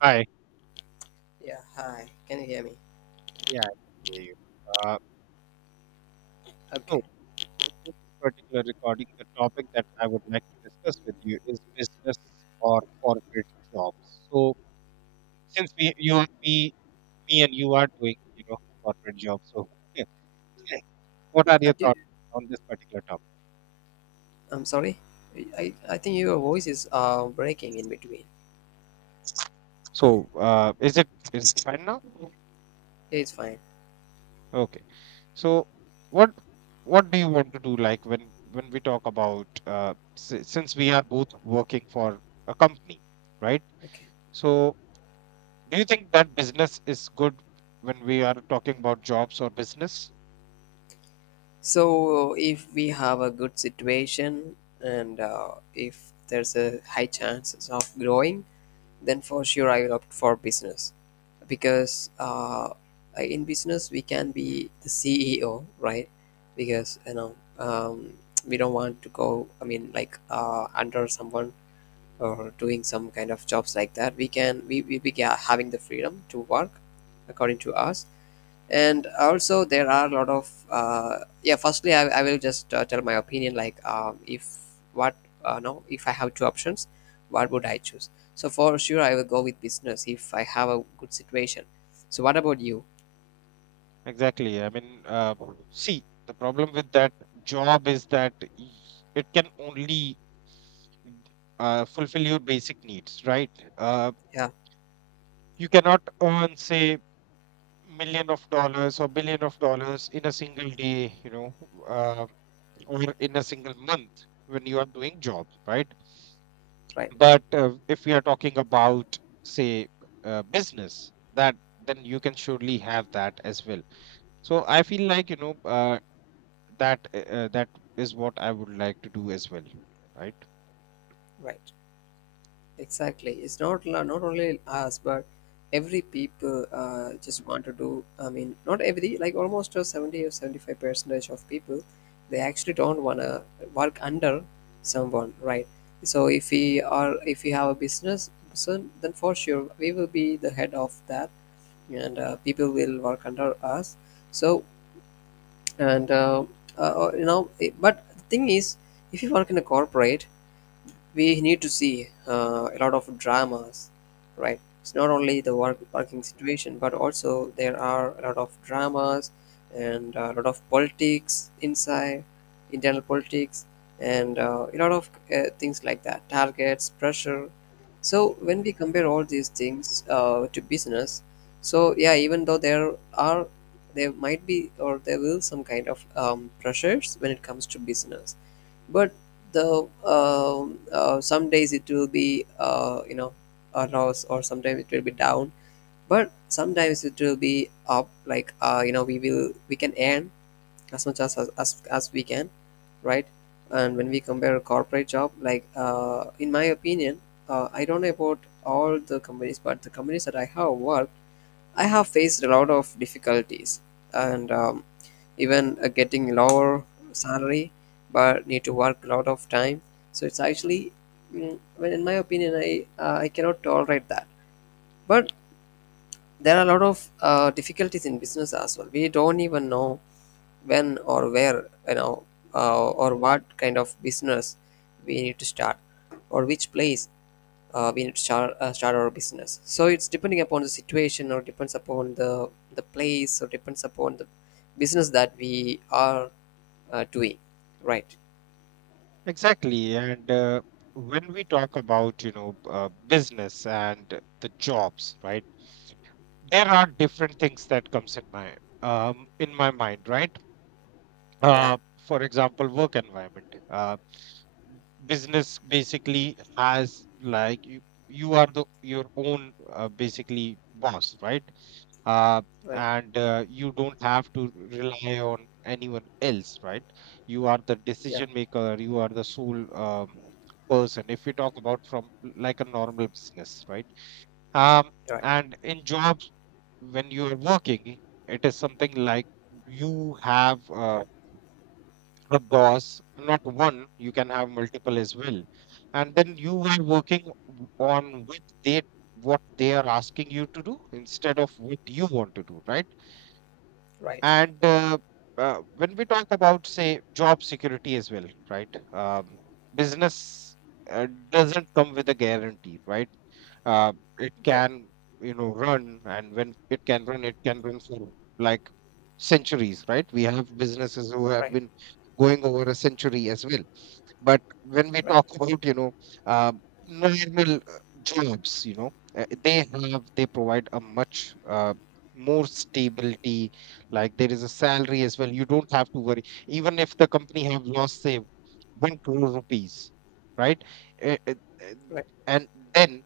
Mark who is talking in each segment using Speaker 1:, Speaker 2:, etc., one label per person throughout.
Speaker 1: Hi.
Speaker 2: Yeah, hi. Can you hear me?
Speaker 1: Yeah, I can hear you. Uh, so,
Speaker 2: Okay.
Speaker 1: in this particular recording, the topic that I would like to discuss with you is business or corporate jobs. So, since me, and you are doing, corporate jobs, so what are
Speaker 2: I
Speaker 1: your
Speaker 2: do,
Speaker 1: thoughts on this particular topic?
Speaker 2: I'm sorry. I think your voice is breaking in between.
Speaker 1: So, is it fine now?
Speaker 2: Yeah, it's fine.
Speaker 1: Okay. So, what what do you want to do? Like when we talk about since we are both working for a company, right?
Speaker 2: Okay.
Speaker 1: So, do you think that business is good when we are talking about jobs or business?
Speaker 2: So, if we have a good situation and if there's a high chances of growing, then for sure I will opt for business because in business we can be the CEO, right? Because you know we don't want to go. I mean, like under someone, or doing some kind of jobs like that, we can we be having the freedom to work according to us. And also there are a lot of yeah, firstly I will just tell my opinion, like if what no, if I have two options, what would I choose? So for sure I will go with business if I have a good situation. So what about you?
Speaker 1: Exactly. I mean, see, the problem with that job is that it can only fulfill your basic needs, right? Uh,
Speaker 2: Yeah.
Speaker 1: you cannot earn, say, million of dollars or billion of dollars in a single day, uh, or in a single month when you are doing job, right?
Speaker 2: Right.
Speaker 1: But if we are talking about, say, business, that then you can surely have that as well. So I feel like, that that is what I would like to do as well, right.
Speaker 2: Right. Exactly. It's not not only us, but every people just want to do. I mean, not every, like almost 70 or 75 percentage of people, they actually don't wanna work under someone, right? So if we have a business, so then for sure we will be the head of that, and people will work under us. So, and you know, it, but the thing is, if you work in a corporate, we need to see a lot of dramas, right? It's not only the work, working situation, but also there are a lot of dramas and a lot of politics inside, internal politics, and a lot of things like that, targets, pressure. So when we compare all these things to business, so yeah, even though there might be or there will some kind of pressures when it comes to business, but the some days it will be you know, a loss, or sometimes it will be down, but sometimes it will be up, like you know, we can earn as much as as we can, right? And when we compare a corporate job, like in my opinion, I don't know about all the companies, but the companies that I have worked, I have faced a lot of difficulties, and even getting lower salary, but need to work a lot of time. So it's actually, well, in my opinion, I cannot tolerate that. But there are a lot of difficulties in business as well. We don't even know when or where, you know, or what kind of business we need to start, or which place we need to start our business. So it's depending upon the situation, or depends upon the place, or depends upon the business that we are doing. Right.
Speaker 1: Exactly. And when we talk about, business and the jobs, right, there are different things that comes in my mind, right.
Speaker 2: Yeah.
Speaker 1: uh for example, work environment. Business basically has like you are the your own basically boss, right. uh,
Speaker 2: Right.
Speaker 1: and you don't have to rely on anyone else, right. You are the
Speaker 2: Yeah.
Speaker 1: decision maker, you are the sole person, if we talk about from like a normal business, right. um,
Speaker 2: Right.
Speaker 1: and in jobs, when you are working, it is something like you have a boss, not one, you can have multiple as well. And then you are working on with they what they are asking you to do instead of what you want to do, right?
Speaker 2: Right.
Speaker 1: And when we talk about, say, job security as well, right? Business doesn't come with a guarantee, right? uh, it
Speaker 2: Right.
Speaker 1: can, run, and when it can run for like centuries, right. We have businesses who have
Speaker 2: Right.
Speaker 1: been going over a century as well. But when we
Speaker 2: Right.
Speaker 1: talk about, uh, normal jobs, they provide a much more stability, like there is a salary as well, you don't have to worry even if the company have lost, say, 1 crore rupees, right. Uh, uh, uh,
Speaker 2: Right.
Speaker 1: and then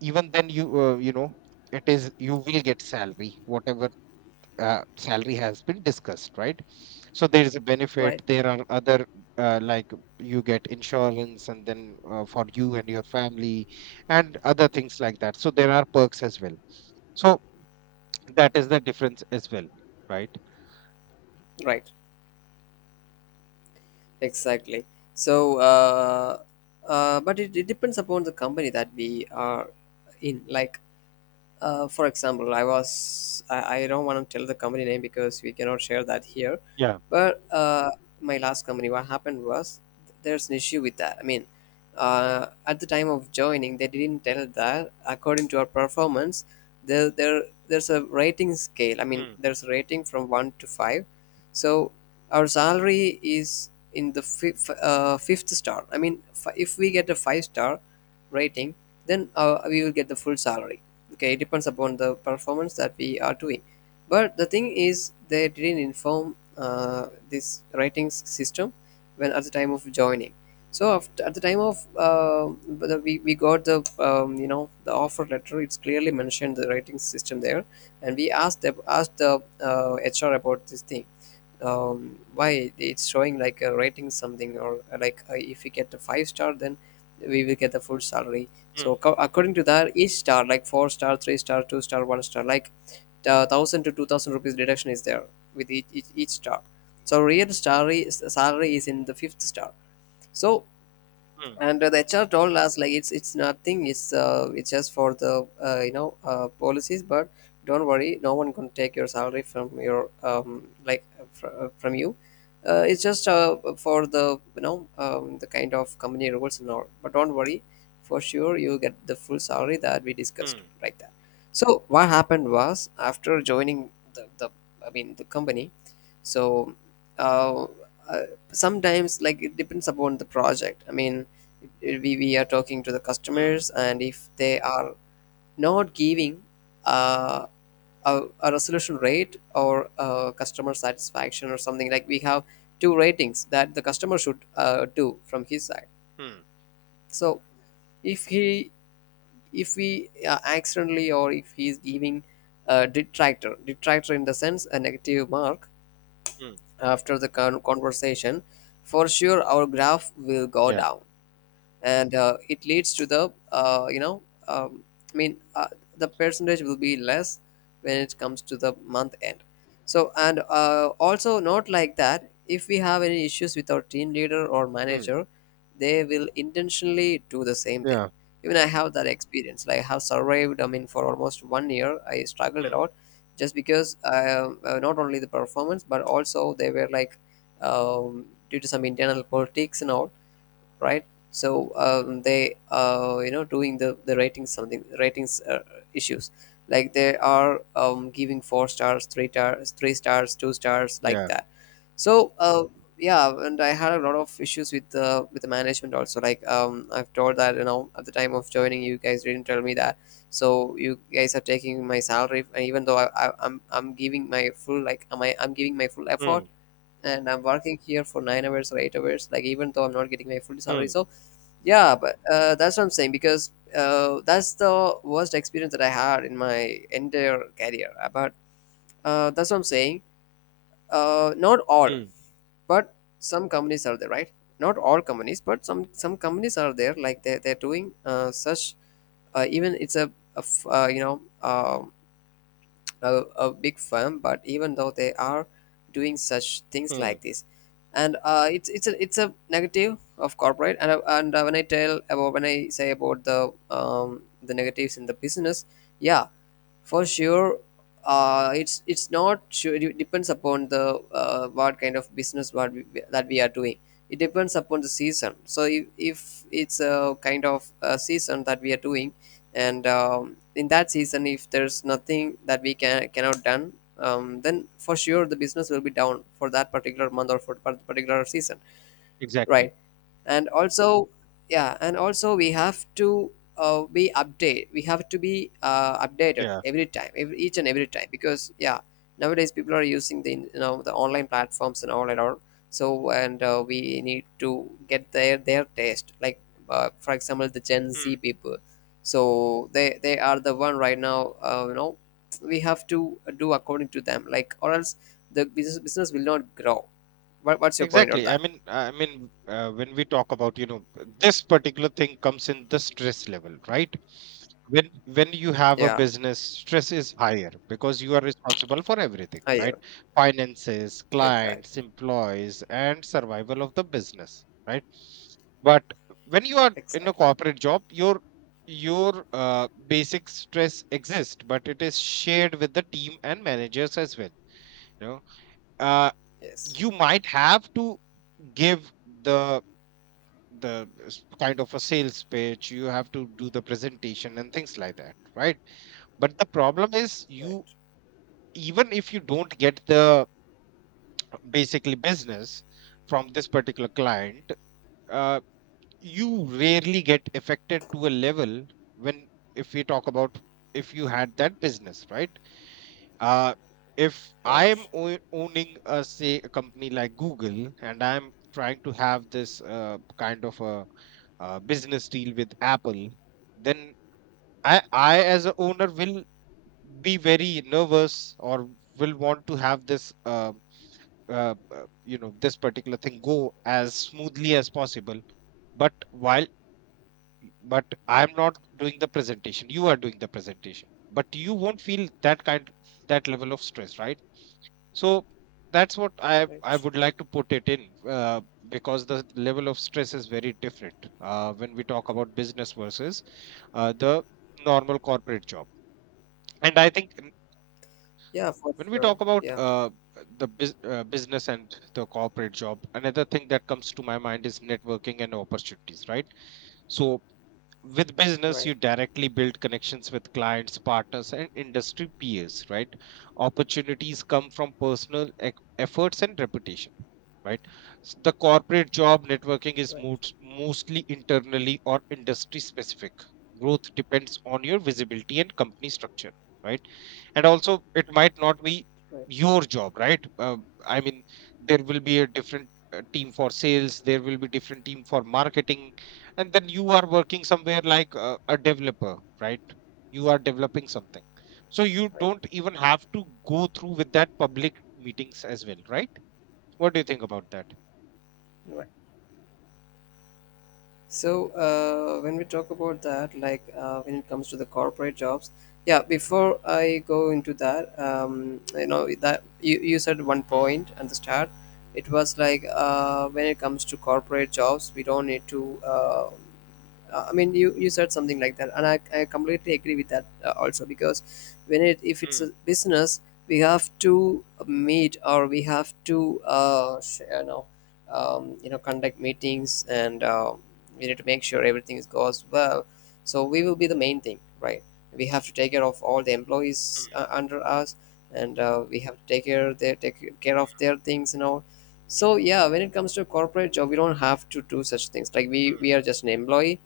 Speaker 1: even then, you you know it is you will get salary, whatever salary has been discussed, right. So there is a benefit,
Speaker 2: Right.
Speaker 1: there are other like you get insurance and then for you and your family and other things like that, so there are perks as well. So that is the difference as well, right.
Speaker 2: Right. Exactly. So, but it depends upon the company that we are in. Like, for example, I don't want to tell the company name because we cannot share that here.
Speaker 1: Yeah.
Speaker 2: But my last company, what happened was, there's an issue with that. I mean, at the time of joining, they didn't tell that according to our performance, there's a rating scale. I mean,
Speaker 1: Hmm.
Speaker 2: there's a rating from one to five, so our salary is in the fifth star, I mean, if we get a five-star rating, then we will get the full salary. Okay, it depends upon the performance that we are doing, but the thing is, they didn't inform this rating system when at the time of joining. So after, at the time of we got the you know, the offer letter. It's clearly mentioned the rating system there. And we asked the HR about this thing. Why it's showing like a rating something, or like if we get a five star, then we will get the full salary.
Speaker 1: Hmm.
Speaker 2: So according to that, each star, like four star, three star, two star, one star, like 1,000 to 2,000 rupees deduction is there with each star. So real salary is in the fifth star, so.
Speaker 1: Hmm.
Speaker 2: And the HR told us, like, it's nothing. It's just for the policies. But don't worry, no one can take your salary from you. It's just for the you know the kind of company rules and all. But don't worry, for sure you get the full salary that we discussed
Speaker 1: Hmm.
Speaker 2: like that. So what happened was, after joining the I mean the company, so uh, uh, sometimes, like, it depends upon the project. I mean, we are talking to the
Speaker 1: Hmm.
Speaker 2: customers, and if they are not giving uh, a resolution rate or customer satisfaction or something, like we have two ratings that the customer should do from his side.
Speaker 1: Hmm.
Speaker 2: So if he if we accidentally, or if he is giving a detractor, in the sense, a negative mark
Speaker 1: Hmm.
Speaker 2: after the conversation, for sure our graph will go
Speaker 1: Yeah.
Speaker 2: down. And it leads to the um, I mean, the percentage will be less when it comes to the month end. So, and also, not like that, if we have any issues with our team leader or
Speaker 1: Hmm.
Speaker 2: manager, they will intentionally do the same thing.
Speaker 1: Yeah.
Speaker 2: Even I have that experience, like I have survived, I mean, for almost 1 year I struggled a
Speaker 1: Hmm.
Speaker 2: lot, just because not only the performance, but also they were like, um, due to some internal politics and all, right? So they, you know, doing the ratings, something, ratings issues, like they are giving four stars, three stars, three stars, two stars, like
Speaker 1: Yeah.
Speaker 2: that. So yeah, and I had a lot of issues with the management also. Like I've told that, you know, at the time of joining, you guys didn't tell me that. So you guys are taking my salary, and even though I'm giving my full, like, am I I'm giving my full effort,
Speaker 1: Hmm.
Speaker 2: and I'm working here for 9 hours or 8 hours, like, even though I'm not getting my full salary.
Speaker 1: Hmm.
Speaker 2: So yeah, but that's what I'm saying, because that's the worst experience that I had in my entire career. But that's what I'm saying. Not all,
Speaker 1: Hmm.
Speaker 2: but some companies are there, right? Not all companies, but some companies are there. Like they're doing such, even it's a f- uh, you know um a, a big firm, but even though they are doing such things like
Speaker 1: Hmm.
Speaker 2: this. And it's a negative of corporate, and when I say about the negatives in the business. Yeah, for sure. It's not sure, it depends upon the what kind of business, that we are doing. It depends upon the season, so if it's a kind of a season that we are doing, and in that season, if there's nothing that we cannot done, then for sure the business will be down for that particular month or for that particular season.
Speaker 1: Exactly.
Speaker 2: Right. And also, yeah, and also, we have to be updated
Speaker 1: Yeah.
Speaker 2: each and every time, because, yeah, nowadays people are using, the you know the online platforms and all. So, and we need to get their taste, like for example, the Gen
Speaker 1: Mm.
Speaker 2: Z people. So they are the one right now, we have to do according to them, like, or else the business will not grow. What's your point on
Speaker 1: Exactly. I
Speaker 2: that?
Speaker 1: mean, I mean, uh, when we talk about, this particular thing comes in the stress level, right? When you have a
Speaker 2: Yeah.
Speaker 1: business, stress is higher because you are responsible for everything, right?
Speaker 2: Higher.
Speaker 1: Finances,
Speaker 2: Exactly.
Speaker 1: clients, employees, and survival of the business, right? But when you are in a
Speaker 2: Exactly.
Speaker 1: corporate job, your basic stress exists, but it is shared with the team and managers as well. You know, Uh,
Speaker 2: Yes.
Speaker 1: you might have to give the kind of a sales pitch, you have to do the presentation and things like that, right. But the problem is you,
Speaker 2: Right.
Speaker 1: even if you don't get the basically business from this particular client, uh, you rarely get affected to a level, when if we talk about, if you had that business, right. Uh, if I'm
Speaker 2: Right.
Speaker 1: owning a, say, a company like Google and I'm trying to have this kind of a, business deal with Apple, then I as a owner will be very nervous or will want to have this this particular thing go as smoothly as possible. But while, but I'm not doing the presentation, you are doing the presentation. But you won't feel that kind that level of stress, right? So that's what I
Speaker 2: Right.
Speaker 1: would like to put it in. uh, because the level of stress is very different when we talk about business versus the normal corporate job. And I think
Speaker 2: Yeah, for
Speaker 1: when we
Speaker 2: sure.
Speaker 1: talk about
Speaker 2: Yeah.
Speaker 1: business and the corporate job, another thing that comes to my mind is networking and opportunities, right. So with business,
Speaker 2: Right.
Speaker 1: you directly build connections with clients, partners, and industry peers, right. Opportunities come from personal efforts and reputation, right. The corporate job networking is
Speaker 2: Right.
Speaker 1: mostly internally or industry specific. Growth depends on your visibility and company structure, right. And also it might not be
Speaker 2: Right.
Speaker 1: your job, right. I mean, there will be a different team for sales, there will be different team for marketing, and then you are working somewhere like a developer, right. You are developing something, so you
Speaker 2: Right.
Speaker 1: don't even have to go through with that public meetings as well, right. What do you think about that?
Speaker 2: Right. So when we talk about that, like, when it comes to the corporate jobs, yeah, before I go into that, you know that you said one
Speaker 1: Mm,
Speaker 2: point at the start. It was like when it comes to corporate jobs, we don't need to I mean, you said something like that, and I completely agree with that also, because when it if it's a
Speaker 1: mm,
Speaker 2: business, we have to meet, or we have to conduct meetings, and we need to make sure everything is goes well. So we will be the main thing, right? We have to take care of all the employees
Speaker 1: mm,
Speaker 2: under us, and we have to take care, they take care of their things and all. So yeah, when it comes to corporate job, we don't have to do such things, like we
Speaker 1: mm,
Speaker 2: we are just an employee,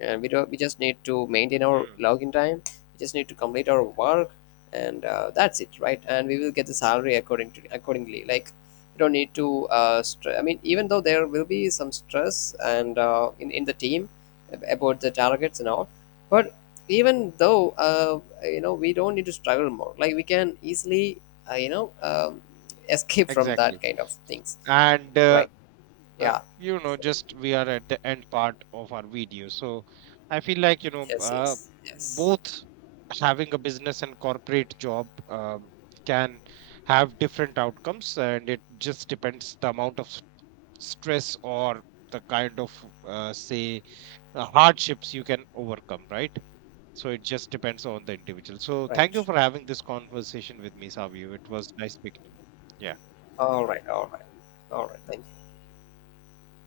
Speaker 2: and we don't we just need to maintain our
Speaker 1: mm.
Speaker 2: login time. We just need to complete our work, and that's it, right? And we will get the salary accordingly, like, we don't need to I mean, even though there will be some stress, and in the team about the targets and all. But even though, we don't need to struggle more, like, we can easily uh, you know um, escape from that
Speaker 1: Exactly.
Speaker 2: kind of things.
Speaker 1: And
Speaker 2: Right. Yeah.
Speaker 1: just we are at the end part of our video. So I feel like,
Speaker 2: Yes, yes, yes.
Speaker 1: both having a business and corporate job can have different outcomes, and it just depends the amount of stress or the kind of say hardships you can overcome, right. So it just depends on the individual. So thank you
Speaker 2: Right.
Speaker 1: for having this conversation with me, Savi. It was nice speaking to you. Yeah.
Speaker 2: All right, all right, all right. Thank you.